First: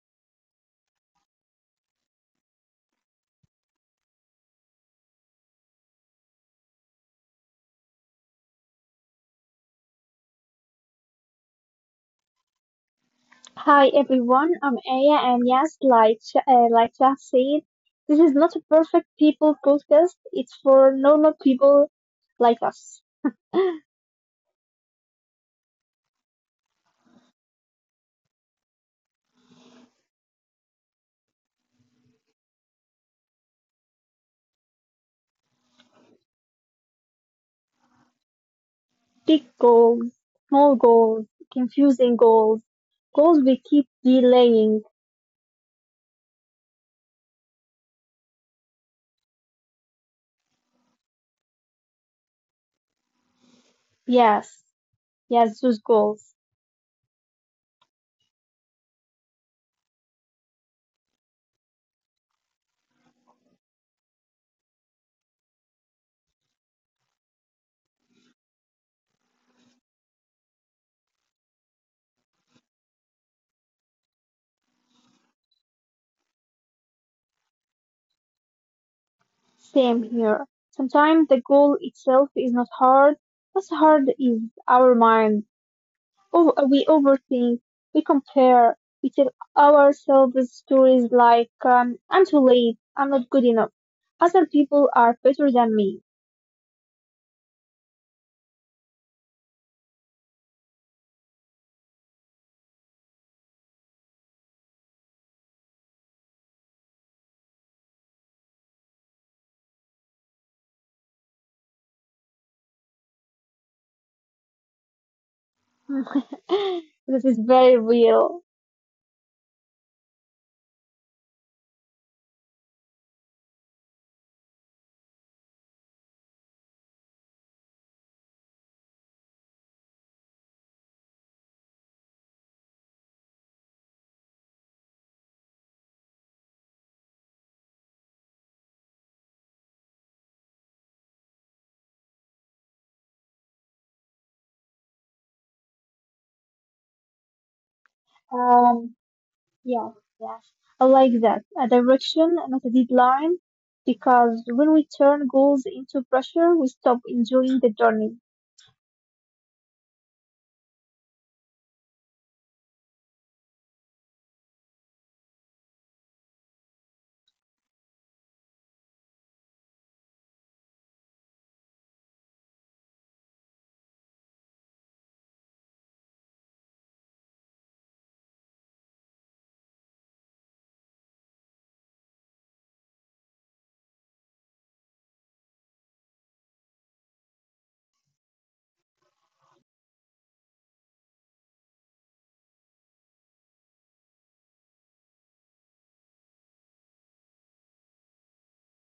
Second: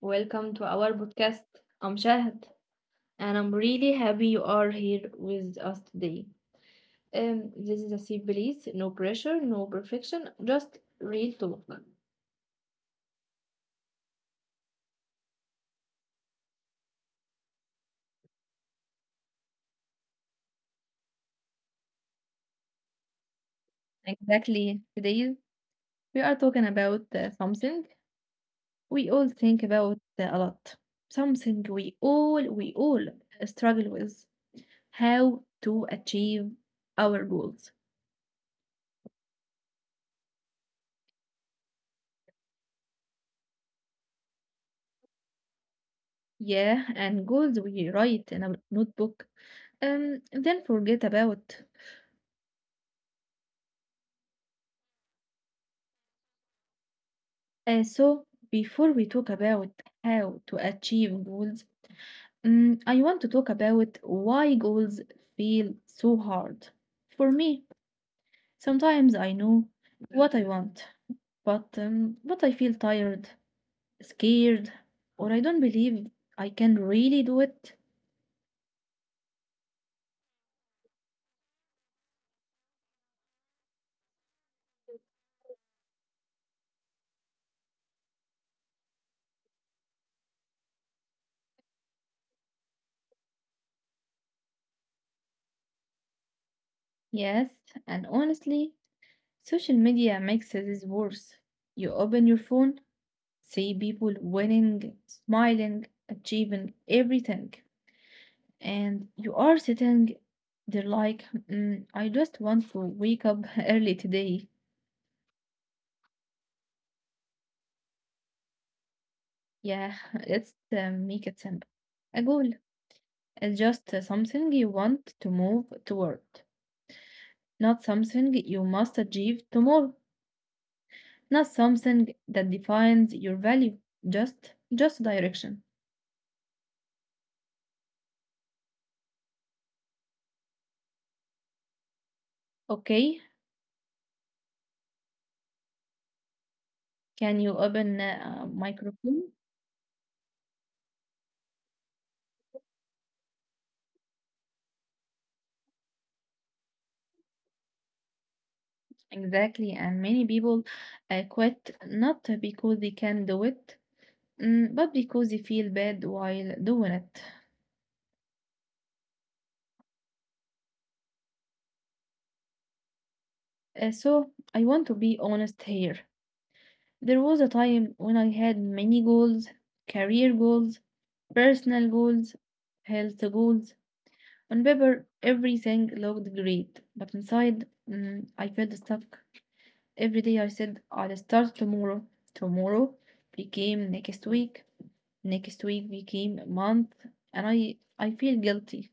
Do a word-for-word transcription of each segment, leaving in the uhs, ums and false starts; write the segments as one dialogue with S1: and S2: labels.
S1: welcome to our podcast. I'm Shahad and I'm really happy you are here with us today. Um, this is a simple no pressure, no perfection, just real talk.
S2: Hi everyone, I'm Aya, and yes, like uh, like Jack said, this is not a perfect people podcast. It's for normal people like us.
S1: Exactly. Today we are talking about uh, something we all think about uh, a lot. Something we all we all struggle with. How to achieve our goals.
S2: Big goals, small goals, confusing goals, goals we keep delaying.
S1: Yeah, and goals we write in a notebook. Um, then forget about.
S2: Yes, yes, those goals.
S1: Uh, so before we talk about how to achieve goals, um, I want to talk about why goals feel so hard. For me, sometimes I know what I want, but um, but I feel tired, scared, or I don't believe I can really do it.
S2: Same here. Sometimes the goal itself is not hard. What's hard is our mind. Oh, we overthink. We compare. We tell ourselves stories like, um, I'm too late. I'm not good enough. Other people are better than me.
S1: Yes, and honestly, social media makes this worse. You open your phone, see people winning, smiling, achieving everything, and you are sitting there like, "Mm, I just want to wake up early today.
S2: This is very real.
S1: Yeah, let's uh, make it simple. A goal is just uh, something you want to move toward, not something you must achieve tomorrow, not something that defines your value, just just direction. Okay, can you open uh, a
S2: Um,
S1: microphone?
S2: yeah, yes. I like that. A direction, not a deadline. Because when we turn goals into pressure, we stop enjoying the journey.
S1: Exactly, and many people uh, quit not because they can do it, mm, but because they feel bad while doing it. Uh, so, I want to be honest here. There was a time when I had many goals, career goals, personal goals, health goals. On paper, everything looked great, but inside, mm, I felt stuck. Every day I said, I'll start tomorrow. Tomorrow became next week. Next week became a month and I I feel guilty.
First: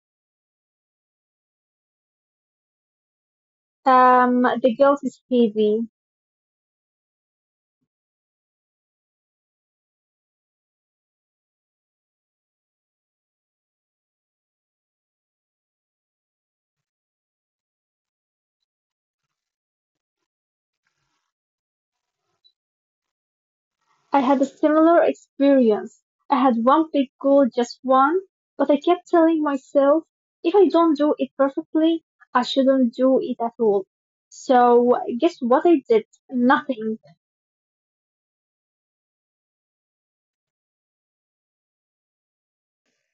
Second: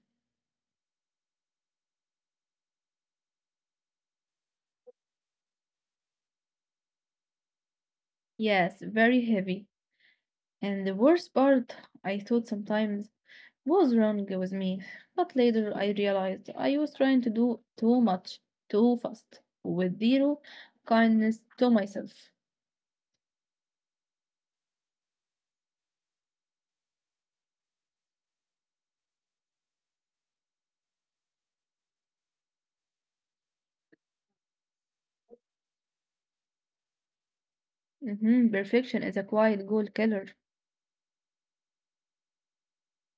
S2: Um, the guilt is heavy.
S1: Yes, very heavy. And the worst part, I thought sometimes was wrong with me, but later I realized I was trying to do too much, too fast, with zero kindness to myself.
S2: I had a similar experience. I had one big goal, just one, but I kept telling myself, if I don't do it perfectly, I shouldn't do it at all. So guess what I did? Nothing.
S1: hmm Perfection is a quiet goal killer.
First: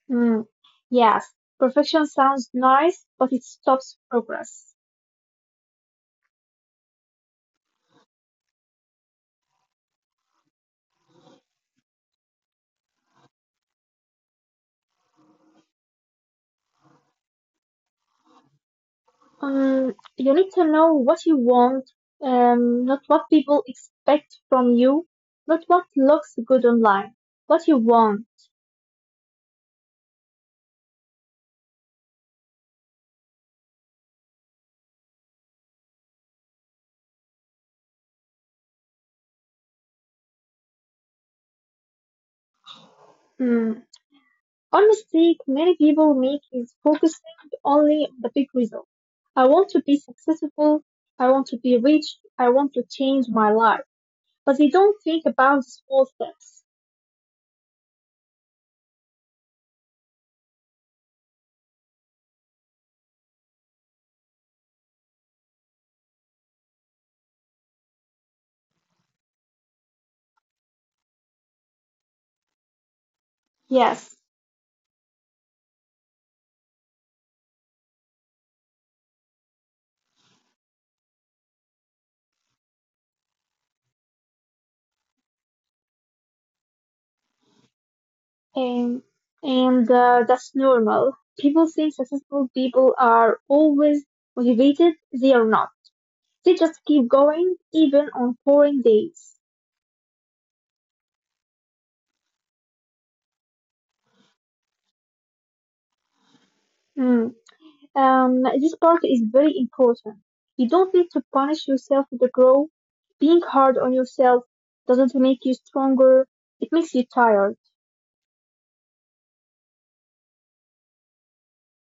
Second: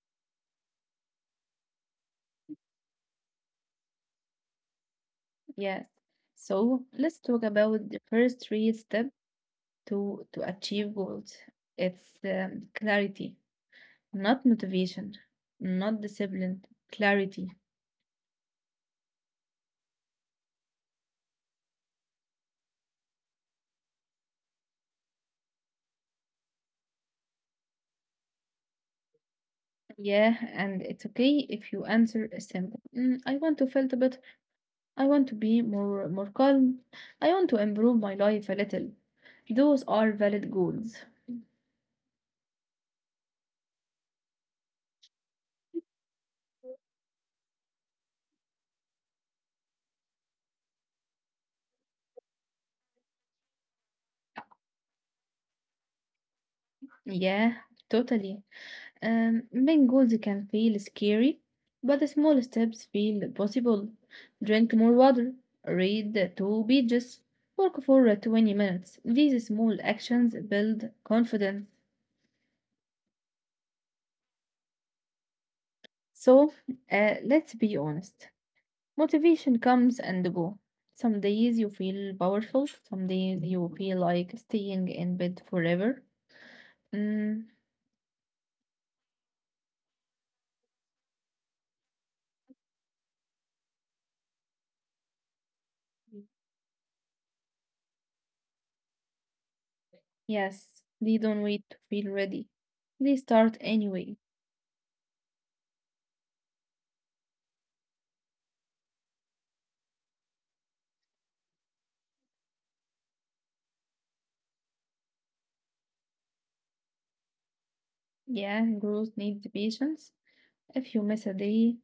S2: Hmm. Yes, perfection sounds nice, but it stops progress.
S1: Yes. So let's talk about the first three steps to to achieve goals. It's um, clarity. Not motivation, not discipline, clarity.
S2: Um, you need to know what you want, um, not what people expect from you, not what looks good online. What you want.
S1: Yeah, and it's okay if you answer a simple. "Mm, I want to feel better. I want to be more more calm. I want to improve my life a little. Those are valid goals.
S2: Hmm. One mistake many people make is focusing only on the big result. I want to be successful. I want to be rich. I want to change my life. But they don't think about the small steps.
S1: Yeah, totally. Um, main goals can feel scary, but the small steps feel possible. Drink more water, read two pages, work for uh, twenty minutes. These small actions build confidence.
S2: Yes,
S1: So, uh, let's be honest. Motivation comes and go. Some days you feel powerful, some days you feel like staying in bed forever. Mm,
S2: and and uh, that's normal. People think successful people are always motivated. They are not. They just keep going even on boring days.
S1: yes, they don't wait to feel ready. They start anyway.
S2: Mm. Um, this part is very important. You don't need to punish yourself to grow. Being hard on yourself doesn't make you stronger. It makes you tired.
S1: Yeah, growth needs patience. If you miss a day,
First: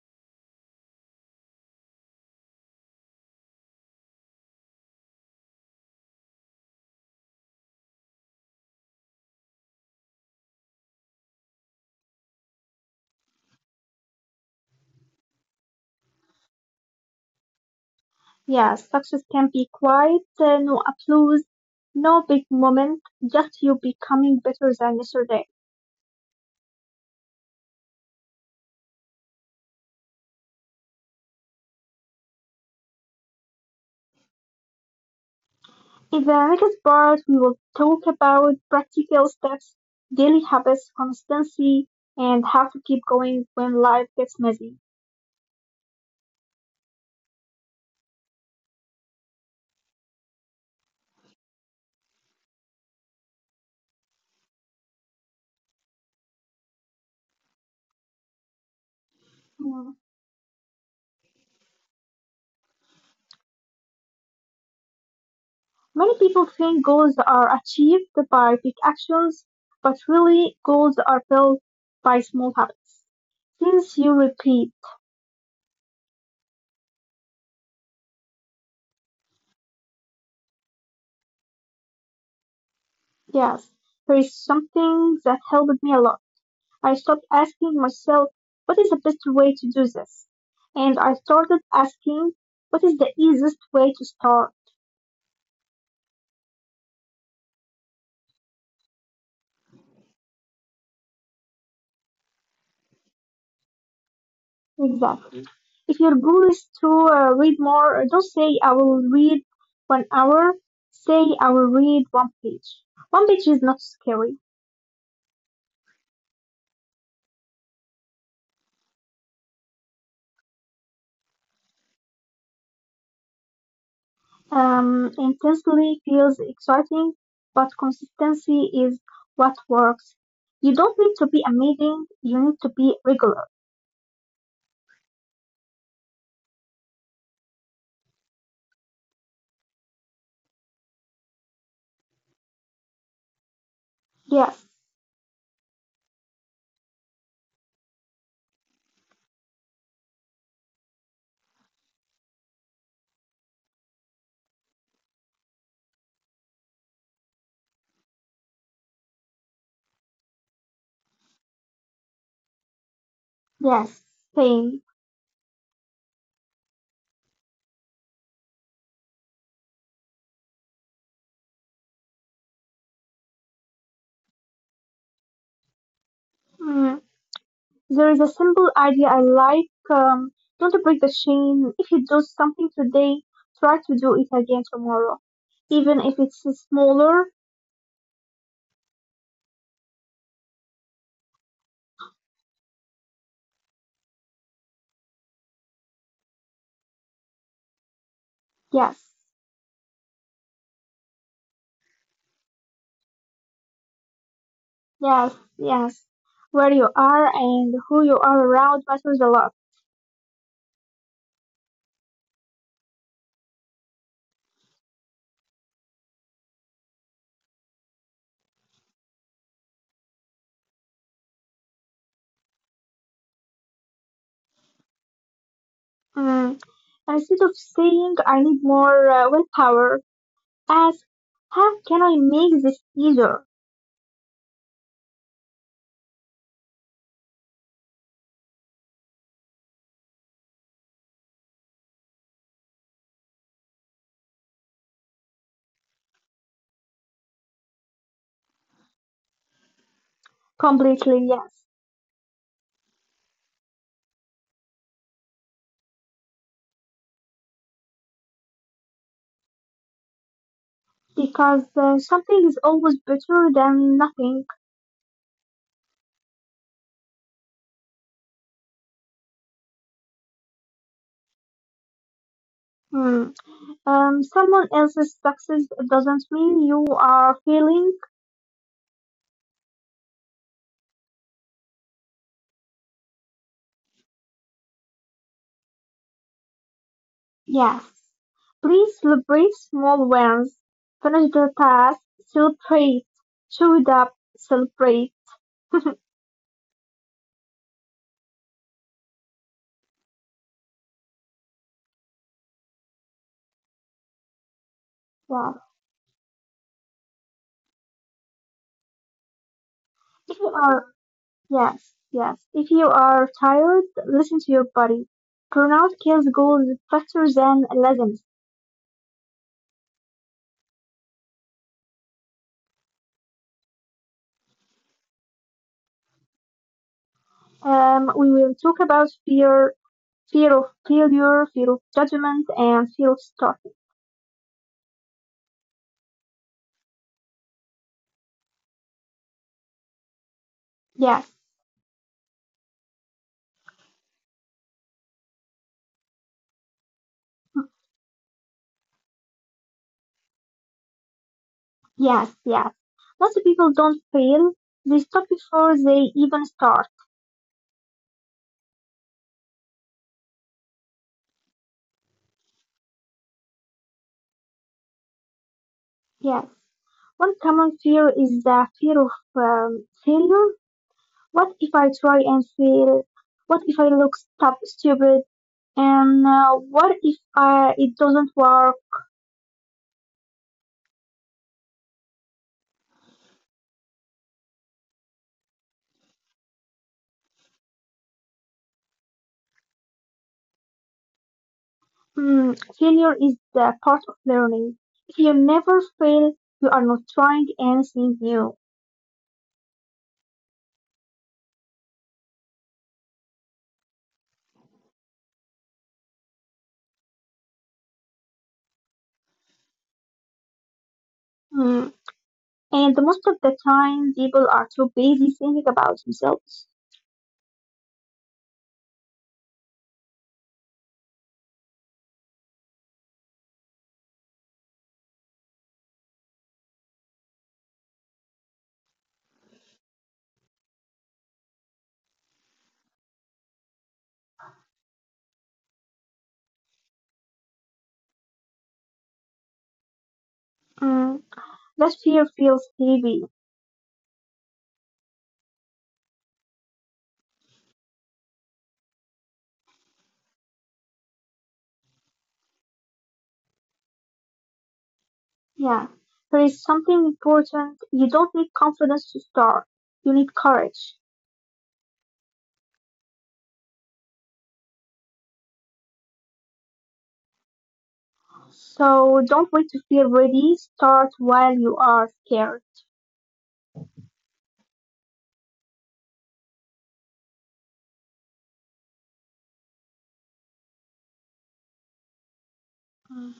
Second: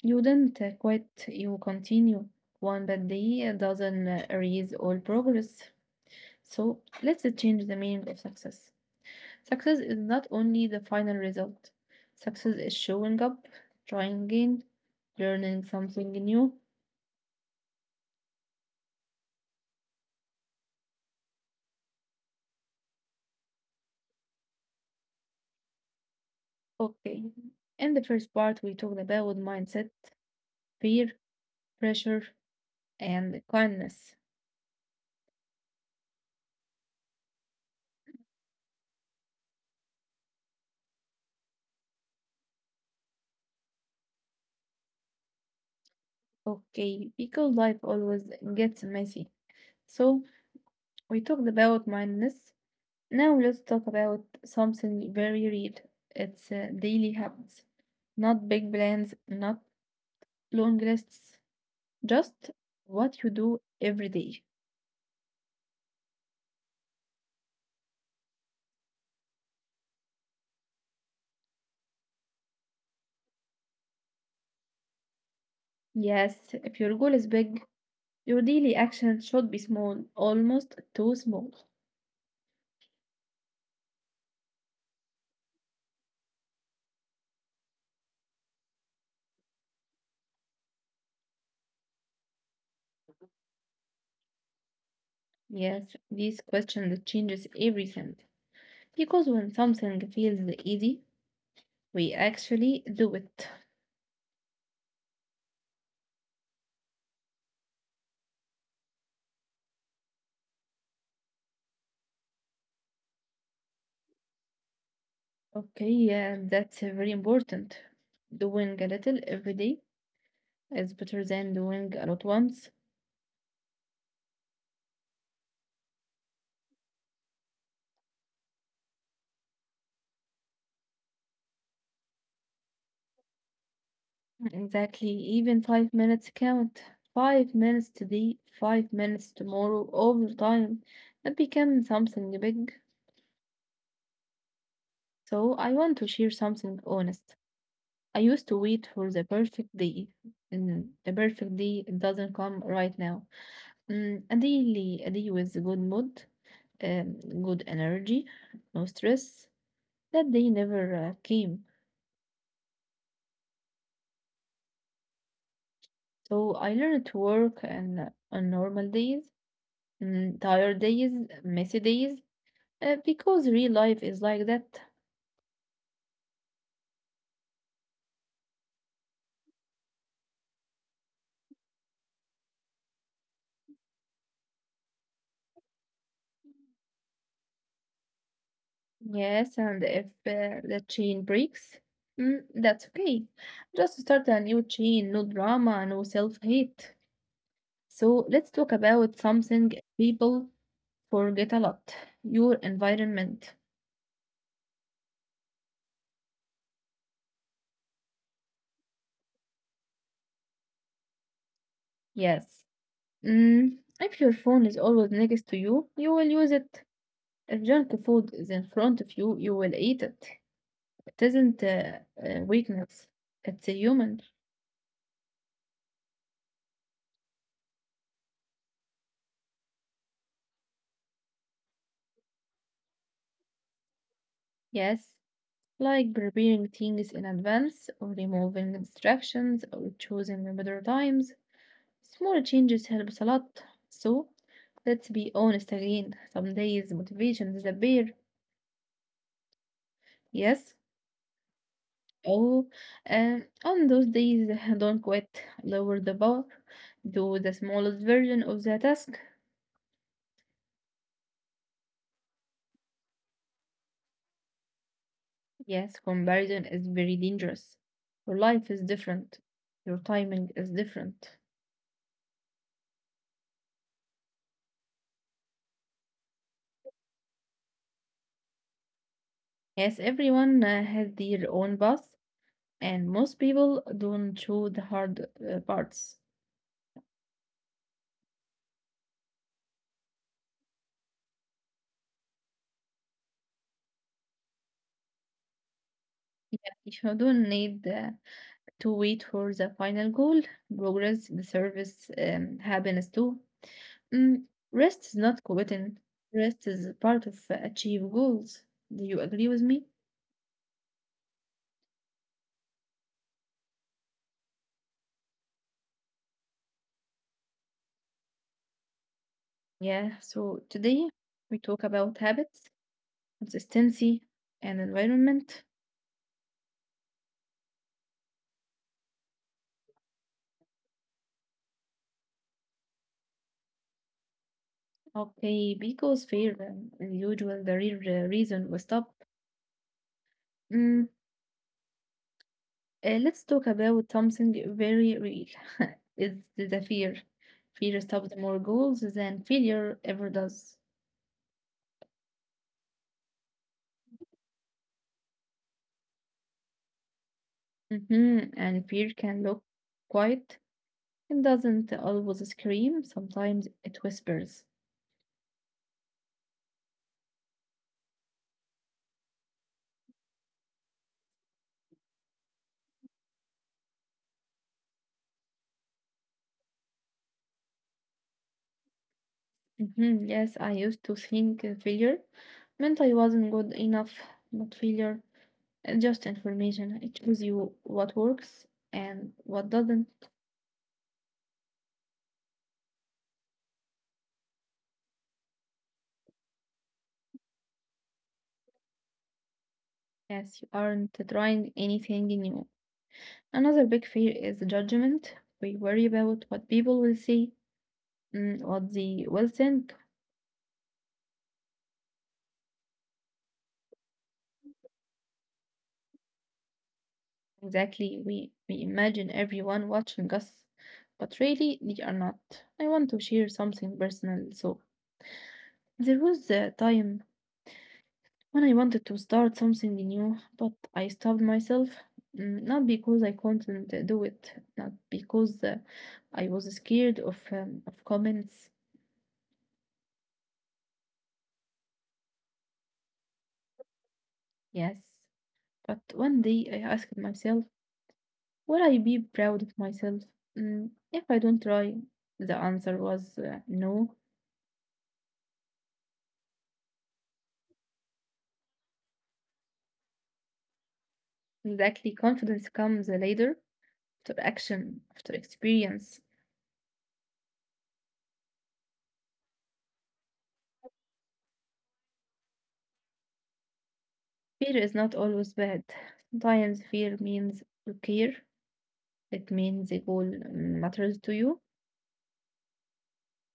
S1: you didn't uh, quit, you continue. One bad day doesn't uh, erase all progress. So let's uh, change the meaning of success. Success is not only the final result, success is showing up, trying again, learning something new.
S2: Yeah, success can be quiet, uh, no applause, no big moment, just you becoming better than yesterday.
S1: Okay, in the first part, we talked about mindset, fear, pressure, and kindness.
S2: In the next part, we will talk about practical steps, daily habits, consistency, and how to keep going when life gets messy.
S1: Okay, because life always gets messy. So we talked about mindness. Now let's talk about something very real. It's uh, daily habits. Not big plans, not long lists, just what you do every day.
S2: Many people think goals are achieved by big actions, but really goals are built by small habits. Things you repeat.
S1: Yes, if your goal is big, your daily action should be small, almost too small.
S2: Yes, there is something that helped me a lot. I stopped asking myself, what is the best way to do this? And I started asking, what is the easiest way to start?
S1: Yes, this question that changes everything. Because when something feels easy, we actually do it.
S2: Exactly. If your goal is to uh, read more, uh, don't say, I will read one hour. Say, I will read one page. One page is not scary.
S1: Okay, yeah, that's uh, very important. Doing a little every day is better than doing a lot once.
S2: Um, intensely feels exciting, but consistency is what works. You don't need to be amazing, you need to be regular.
S1: Exactly. Even five minutes count. Five minutes today, five minutes tomorrow, over time. It becomes something big.
S2: Yes,
S1: So I want to share something honest. I used to wait for the perfect day. And the perfect day doesn't come right now. Mm, a daily a day with good mood, um, good energy, no stress. That day never uh, came.
S2: yes, same.
S1: So I learned to work and on normal days Mm, tired days, messy days, uh, because real life is like that.
S2: Mm, there is a simple idea I like. Um, don't break the chain. If you do something today, try to do it again tomorrow, even if it's smaller.
S1: Yes, and if uh, the chain breaks, mm, that's okay. Just start a new chain, no drama, no self-hate. So let's talk about
S2: Yes,
S1: something people forget a lot, your environment.
S2: yes, yes. Where you are and who you are around matters a lot.
S1: Yes. Mm, if your phone is always next to you, you will use it. If junk food is in front of you, you will eat it. It isn't uh, a weakness, it's a human.
S2: Mm. Instead of saying I need more uh, willpower, ask how can I make this easier?
S1: Yes, like preparing things in advance, or removing distractions, or choosing better times. Small changes helps a lot. So, let's be honest again. Some days motivation disappear. Yes.
S2: Completely yes,
S1: Oh, and on those days, don't quit. Lower the bar. Do the smallest version of the task.
S2: because uh, something is always better than nothing.
S1: Yes, comparison is very dangerous. Your life is different. Your timing is different.
S2: Hmm. Um, someone else's success doesn't mean you are failing.
S1: Yes, everyone uh, has their own path, and most people don't show the hard uh, parts.
S2: Yes, please celebrate small wins. Finish the task, celebrate, show it up, celebrate.
S1: Yeah, if you don't need uh, to wait for the final goal. Progress, the service, um, happiness too. Mm, Rest is not quitting.
S2: Wow.
S1: Rest is a part of uh, achieve goals. Do you agree with me?
S2: If you are. Yes, yes. If you are tired, listen to your body. Burnout kills goals faster than laziness.
S1: Yeah. So today we talk about habits, consistency, and environment.
S2: Um, we will talk about fear, fear of failure, fear of judgment, and fear of starting.
S1: Okay, because fear, um, the usual, the real uh, reason we stop. Mm,
S2: Yes,
S1: Uh, let's talk about something very real. It's the fear. Fear stops more goals than failure ever does.
S2: yes, yes. Lots of people don't fail. They stop before they even start.
S1: hmm And fear can look quiet. It doesn't always scream. Sometimes it whispers.
S2: Yes. One common fear is the fear of um, failure. What if I try and fail? What if I look stup- stupid? And uh, what if uh, it doesn't work?
S1: Hmm, yes, I used to think uh, failure meant I wasn't good enough, but failure is just information. It shows you what works and what doesn't.
S2: Hmm, failure is the part of learning. If you never fail, you are not trying anything new.
S1: Yes, you aren't trying anything new. Another big fear is judgment. We worry about what people will see, mm, what they will think.
S2: Hmm. And most of the time, people are too busy thinking about themselves.
S1: Exactly, we, we imagine everyone watching us, but really they are not. I want to share something personal. So, there was a time when I wanted to start something new, but I stopped myself. Mm, Not because I couldn't uh, do it, not because uh, I was scared of, um, of comments.
S2: Hmm. That fear feels heavy.
S1: Yes, but one day I asked myself, will I be proud of myself? Mm, if I don't try? The answer was uh, no.
S2: Yeah. There is something important. You don't need confidence to start. You need courage.
S1: Exactly, confidence comes later, after action, after experience.
S2: So don't wait to feel ready. Start while you are scared.
S1: Fear is not always bad. Sometimes fear means you care, it means a goal mm, matters to you.
S2: Hmm.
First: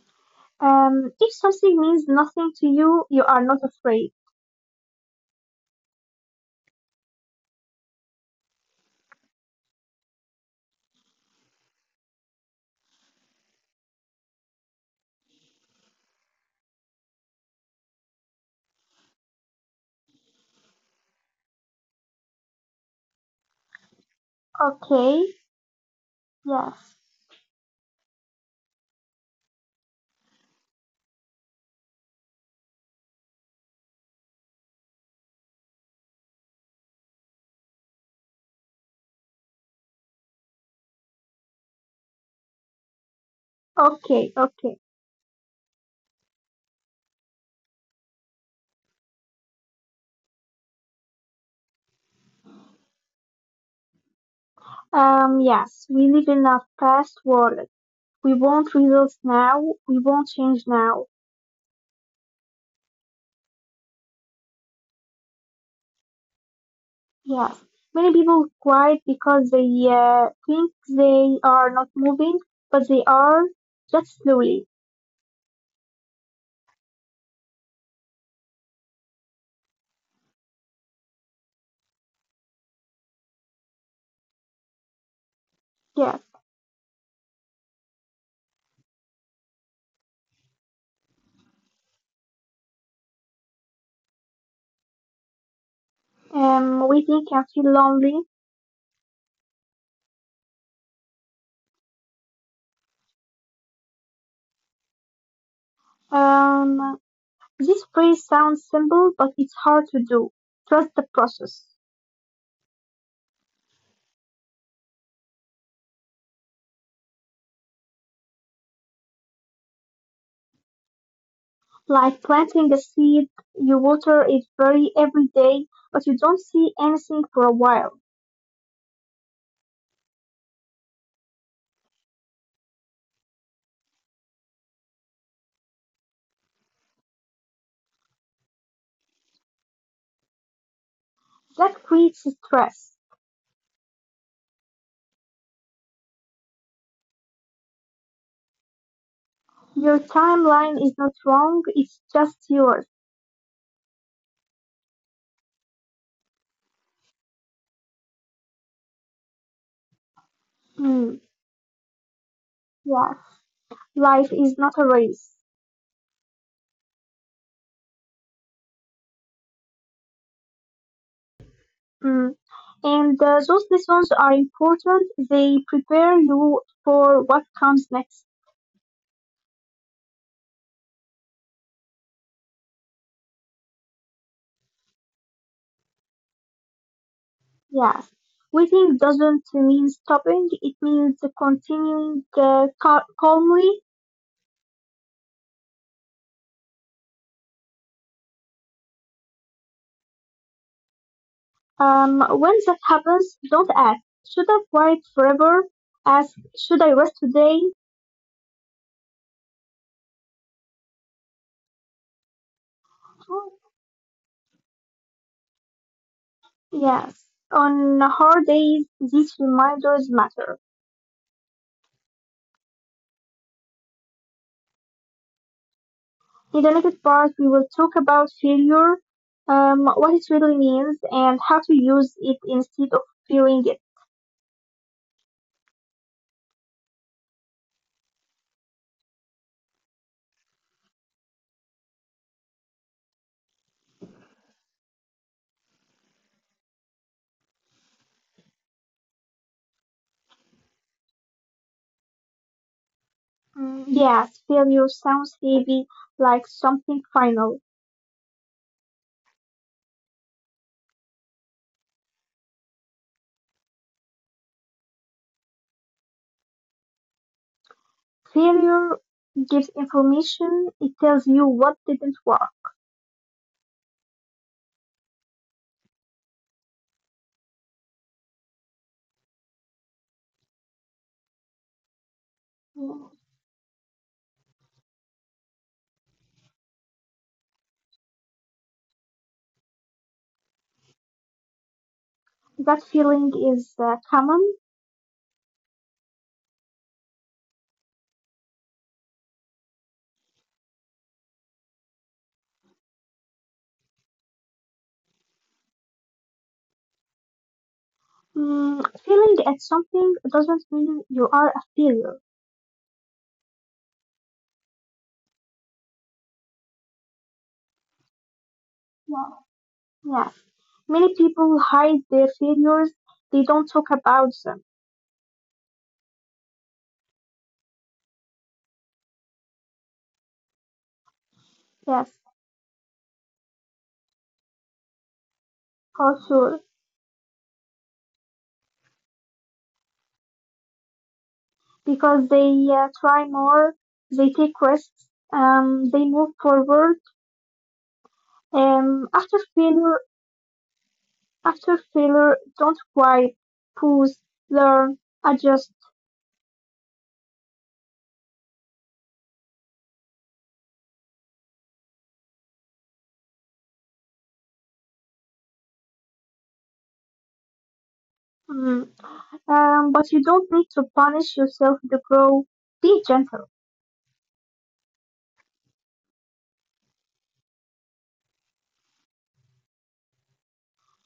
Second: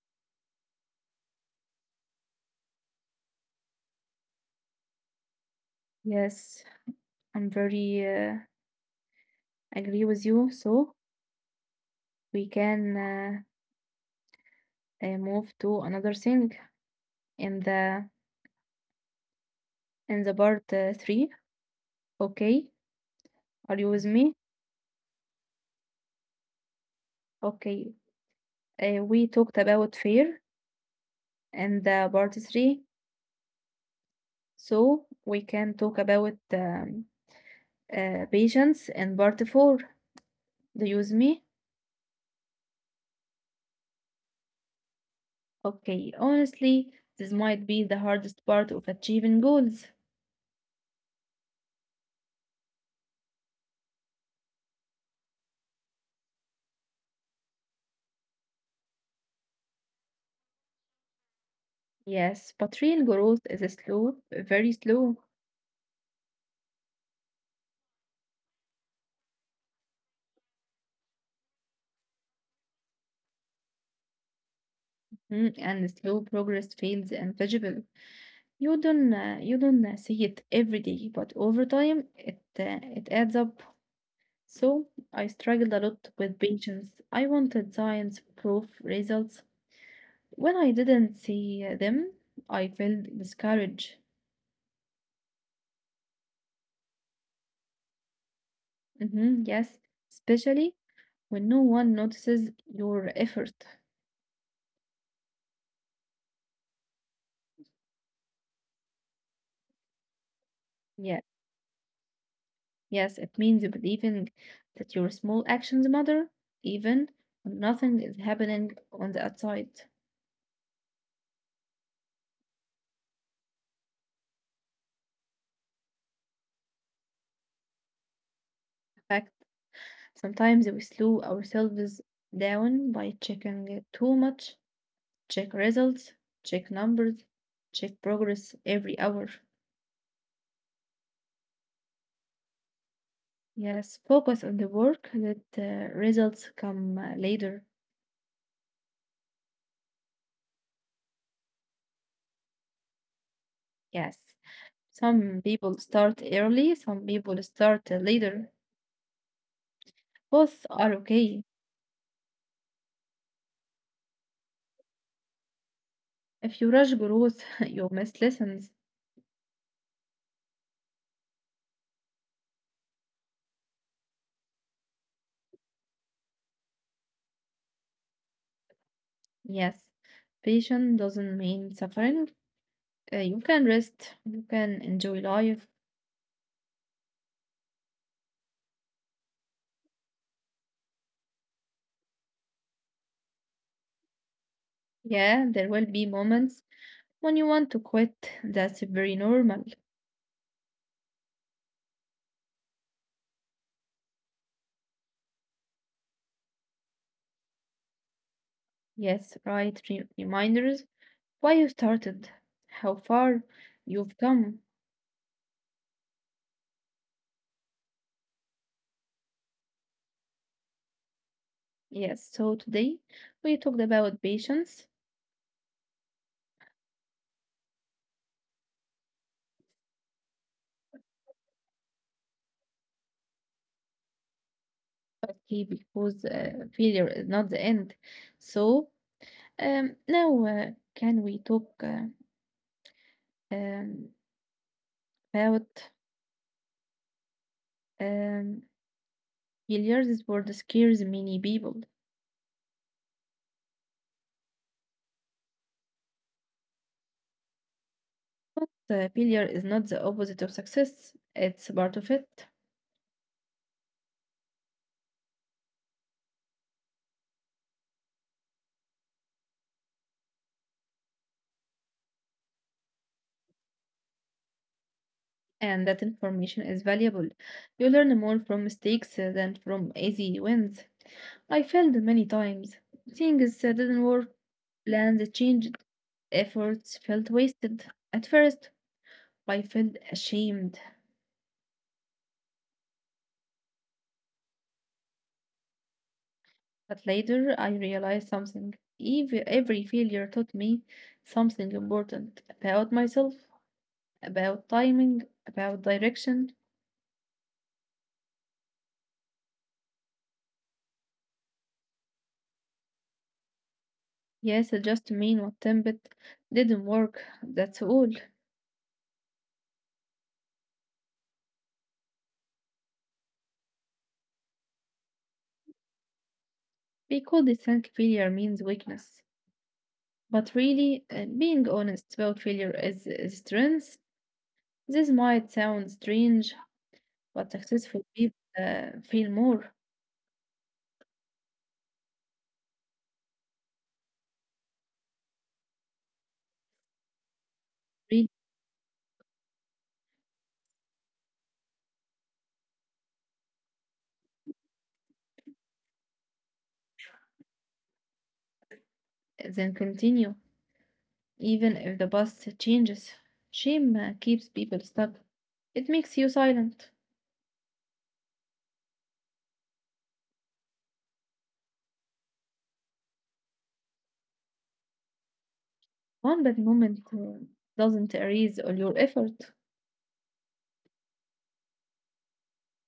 S2: Um, if something means nothing to you, you are not afraid.
S1: Yes, I'm very uh, agree with you. So we can uh, uh, move to another thing in the in the part uh, three. Okay, are you with me?
S2: Okay, yes.
S1: Okay, Uh, we talked about fear and the part three, so we can talk about um, uh, patience and part four. Do you use me?
S2: Okay, okay.
S1: Okay, honestly, this might be the hardest part of achieving goals.
S2: Um, yes, we live in a past world. We want results now. We want change now.
S1: Yes, but real growth is a slow, very slow,
S2: Yes. Many people quiet because they uh, think they are not moving, but they are just slowly.
S1: mm, and slow progress feels invisible. You don't, uh, you don't uh, see it every day, but over time, it uh, it adds up. So I struggled a lot
S2: Yes.
S1: with patience. I wanted science proof results. When I didn't see them, I felt discouraged.
S2: Um, waiting can feel lonely.
S1: Hmm, yes, especially when no one notices your effort.
S2: Um, this phrase sounds simple, but it's hard to do. Trust the
S1: Yes,
S2: process.
S1: yes, it means believing that your small actions matter, even when nothing is happening on the outside.
S2: Like planting a seed, you water it very every day, but you don't see anything for a while.
S1: In fact, sometimes we slow ourselves down by checking too much check results, check numbers, check progress every hour.
S2: That creates stress.
S1: Yes, focus on the work, let the results come uh, later.
S2: Your timeline is not wrong, it's just yours.
S1: Yes, some people start early, some people start uh, later. Both are
S2: Mm,
S1: okay.
S2: yeah, life is not a race.
S1: If you rush growth, you miss lessons.
S2: Mm. And uh, those lessons are important. They prepare you for what comes next.
S1: Yes, patience doesn't mean suffering. Uh, you can rest, you can enjoy life.
S2: Yes. Waiting doesn't mean stopping. It means continuing uh, cal- calmly.
S1: Yeah, there will be moments when you want to quit. That's very normal.
S2: Um, when that happens, don't ask, should I fight forever? Ask, should I rest today?
S1: Yes, right. Re- reminders why you started, how far you've come.
S2: Yes. On hard days, these reminders matter.
S1: Yes, so today we talked about patience,
S2: In the next part, we will talk about failure, um, what it really means, and how to use it instead of fearing it.
S1: okay, because uh, failure is not the end. So um, now uh, can we talk uh, um, about um, failures? This word scares many people,
S2: Mm, yes, failure sounds heavy, like something final.
S1: but uh, failure is not the opposite of success. It's part of it.
S2: Failure gives information, it tells you what didn't work.
S1: And that information is valuable. You learn more from mistakes uh, than from easy wins. I failed many times. Things uh,
S2: Mm.
S1: didn't work, plans changed, efforts felt wasted. At first, I felt ashamed,
S2: That feeling is uh, common.
S1: but later I realized something. Ev- Every failure taught me something important about myself, about timing, about direction.
S2: Mm, failing at something doesn't mean you are a failure.
S1: Yes, it just mean what template didn't work, that's all.
S2: Yeah. Yeah. Many people hide their failures. They don't talk about them.
S1: Because they think failure means weakness. But really, uh, being honest about failure is a
S2: Yes,
S1: strength. This might sound strange,
S2: for
S1: but
S2: sure.
S1: successful people uh, fail more
S2: Because they uh, try more, they take risks, um, they move forward.
S1: really,
S2: Um, after failure, After failure, don't cry, pause, learn, adjust.
S1: than continue, even if the bus changes. Shame uh, keeps people stuck. It makes you silent.
S2: Mm. Um, but you don't need to punish yourself to grow. Be gentle.
S1: One bad moment uh, doesn't erase all your effort.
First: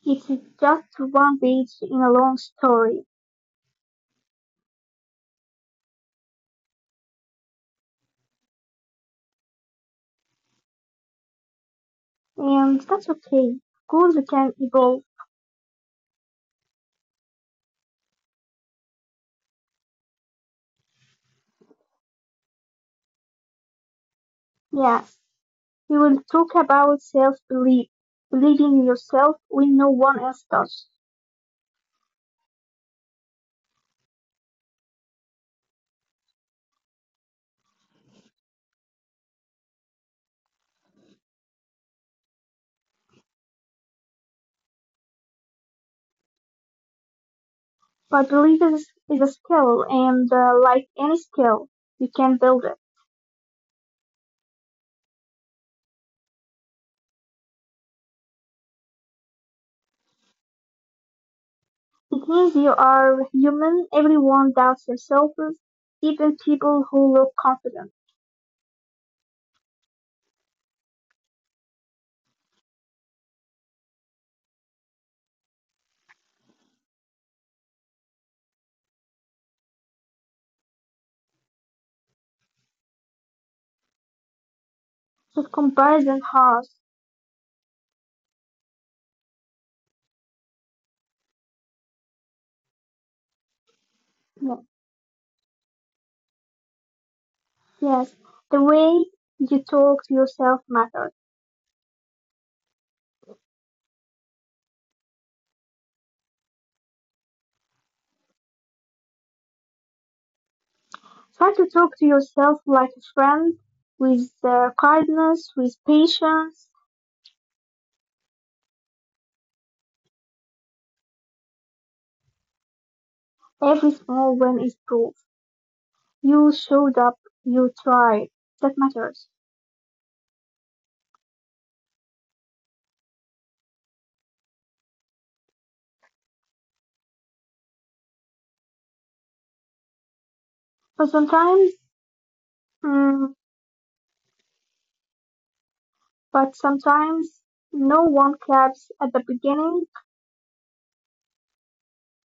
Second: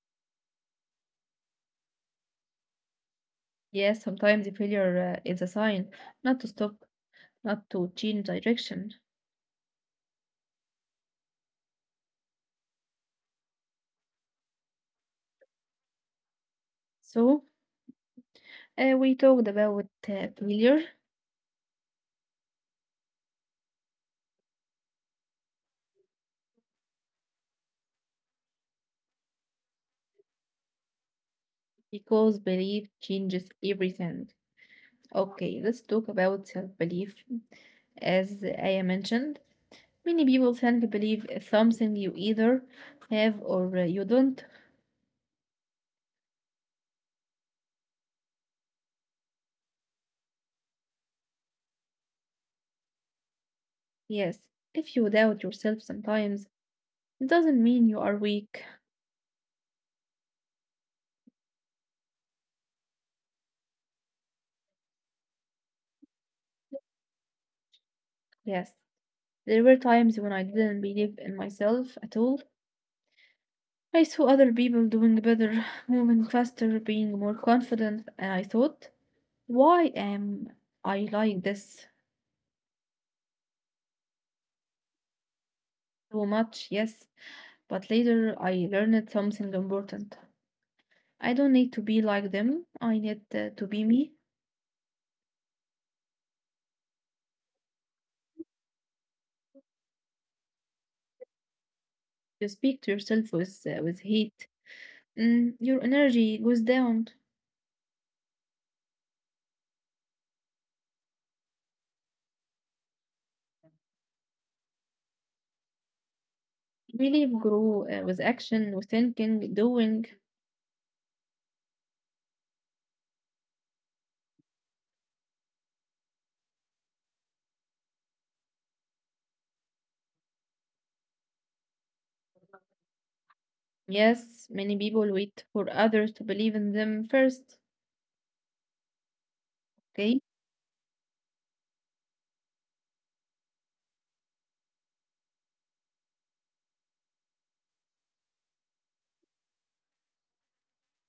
S2: It's just one page in a long story,
S1: Yes, sometimes the failure uh, is a sign not to stop, not to change direction.
S2: and that's okay. Goals can evolve.
S1: So, Uh, we talked about uh, failure
S2: Yes, we will talk about self-belief, believing in yourself when no one else does.
S1: because belief changes everything. Okay, let's talk about self belief. As I mentioned, many people tend to believe something you either have or uh, you don't.
S2: But belief is, is a skill, and uh, like any skill, you can build it.
S1: Yes, if you doubt yourself sometimes, it doesn't mean you are weak.
S2: It means you are human. Everyone doubts themselves, even people who look confident.
S1: Yes, there were times when I didn't believe in myself at all. I saw other people doing better, moving faster, being more confident, and I thought, why am I like this?
S2: So comparison has.
S1: So much, yes, but later I learned something important. I don't need to be like them. I need uh,
S2: Yes,
S1: to be me.
S2: yes, the way you talk to yourself matters.
S1: You speak to yourself with uh, with hate. Mm, your energy goes down.
S2: Try to talk to yourself like a friend, with uh, kindness, with patience.
S1: Really grow uh, with action, with thinking, doing.
S2: Every small win is proof. You showed up, you tried. That matters.
S1: Yes, many people wait for others to believe in them first.
S2: But
S1: Okay?
S2: sometimes, mm, but sometimes no one claps at the beginning,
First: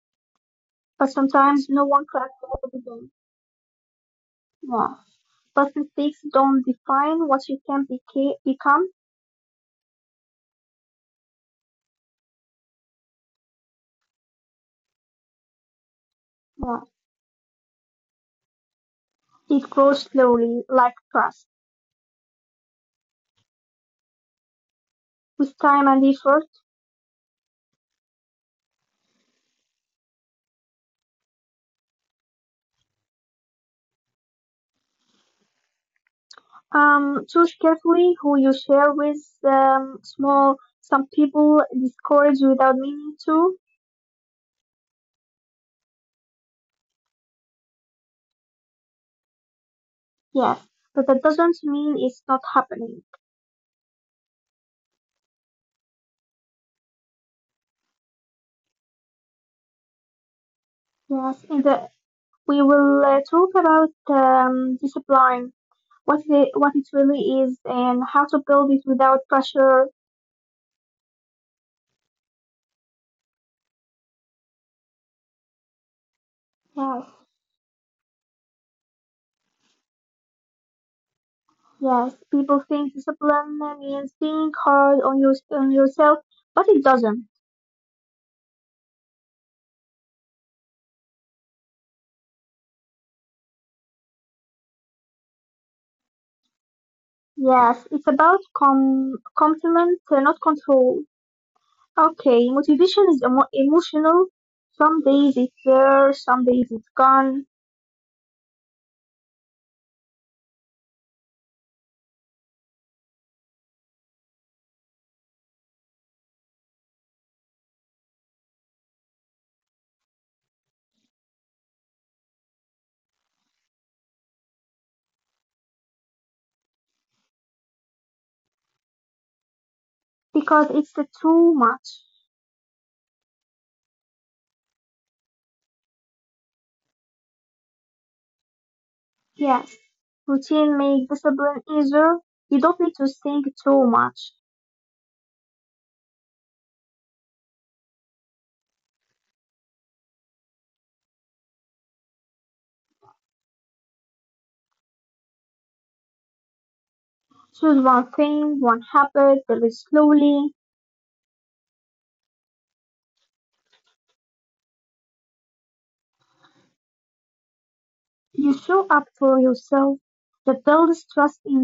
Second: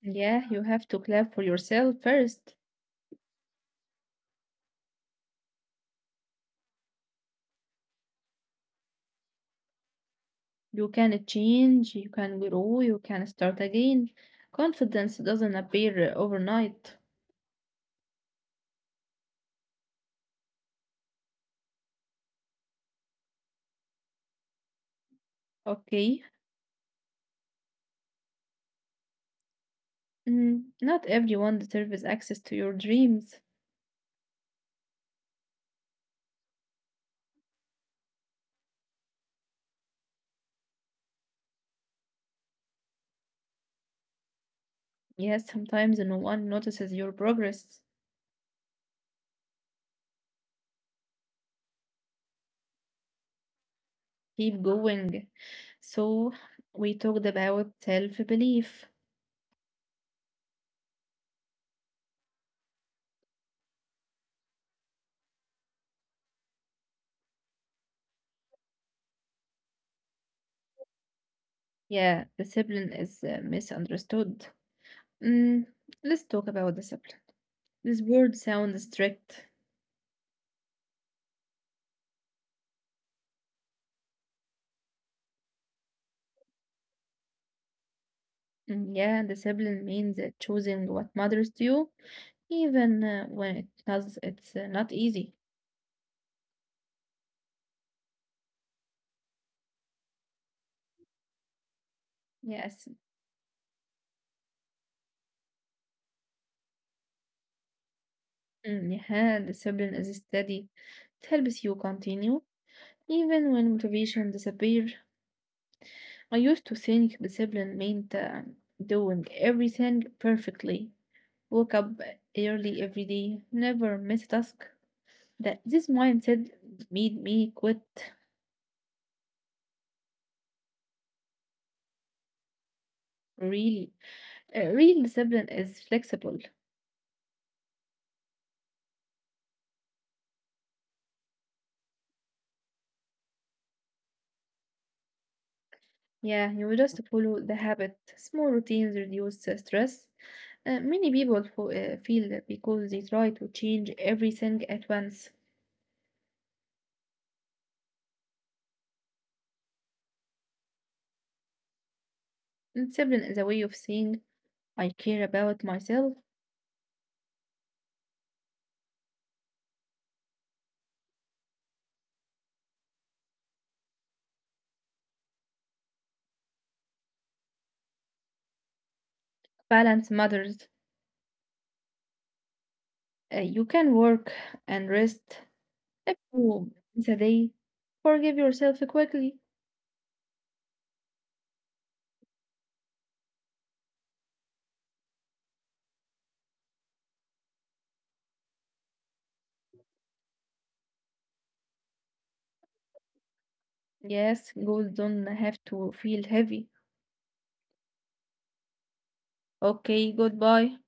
S1: Yeah, you have to
S2: But
S1: clap for
S2: sometimes no
S1: yourself
S2: one claps
S1: first.
S2: at the beginning. Yeah. But mistakes don't define what you can beca- become.
S1: You can change, you can grow, you can start again. Confidence doesn't appear uh,
S2: Yeah.
S1: overnight.
S2: It grows slowly, like trust, with
S1: Okay,
S2: time and effort.
S1: Mm, not everyone deserves access to your dreams.
S2: Um, choose carefully who you share with. Um, small, some people discourage without meaning to.
S1: Yes, sometimes no one notices your progress.
S2: Yes, but that doesn't mean it's not happening.
S1: Keep going. So, we talked about self belief.
S2: Yes, and uh, we will uh, talk about um, discipline, what it, what it really is, and how to build it without pressure.
S1: Yeah, discipline is uh, misunderstood. Mm, let's talk about discipline.
S2: Yes,
S1: This word sounds strict.
S2: yes. People think discipline means being hard on your on yourself, but it doesn't.
S1: Mm, yeah, discipline means uh, choosing what matters to you, even uh, when it does, it's uh, not easy.
S2: Yes, it's about com- complement, uh, not control.
S1: Yes,
S2: Okay, motivation is emo- emotional. Some days it's there, some days it's gone
S1: mm, yeah, discipline is steady. It helps you continue even when motivation disappeared, I used to think discipline meant uh, doing everything perfectly. Woke up early every day, never miss a task. That this mindset made me quit.
S2: because it's the too much.
S1: Really, uh, real discipline is flexible.
S2: Yes, routine make discipline easier. You don't need to think too much.
S1: Yeah, you just follow the habit. Small routines reduce uh, stress. Uh, many people fo- uh, feel that because they try to change everything at once.
S2: Choose one thing, one habit, build it slowly.
S1: Discipline is a way of saying I care about myself.
S2: You show up for yourself. That builds trust in.
S1: Balance matters. Uh, you can work and rest. If you miss a day, forgive yourself quickly. Yes, goals don't have to feel heavy. Okay, goodbye.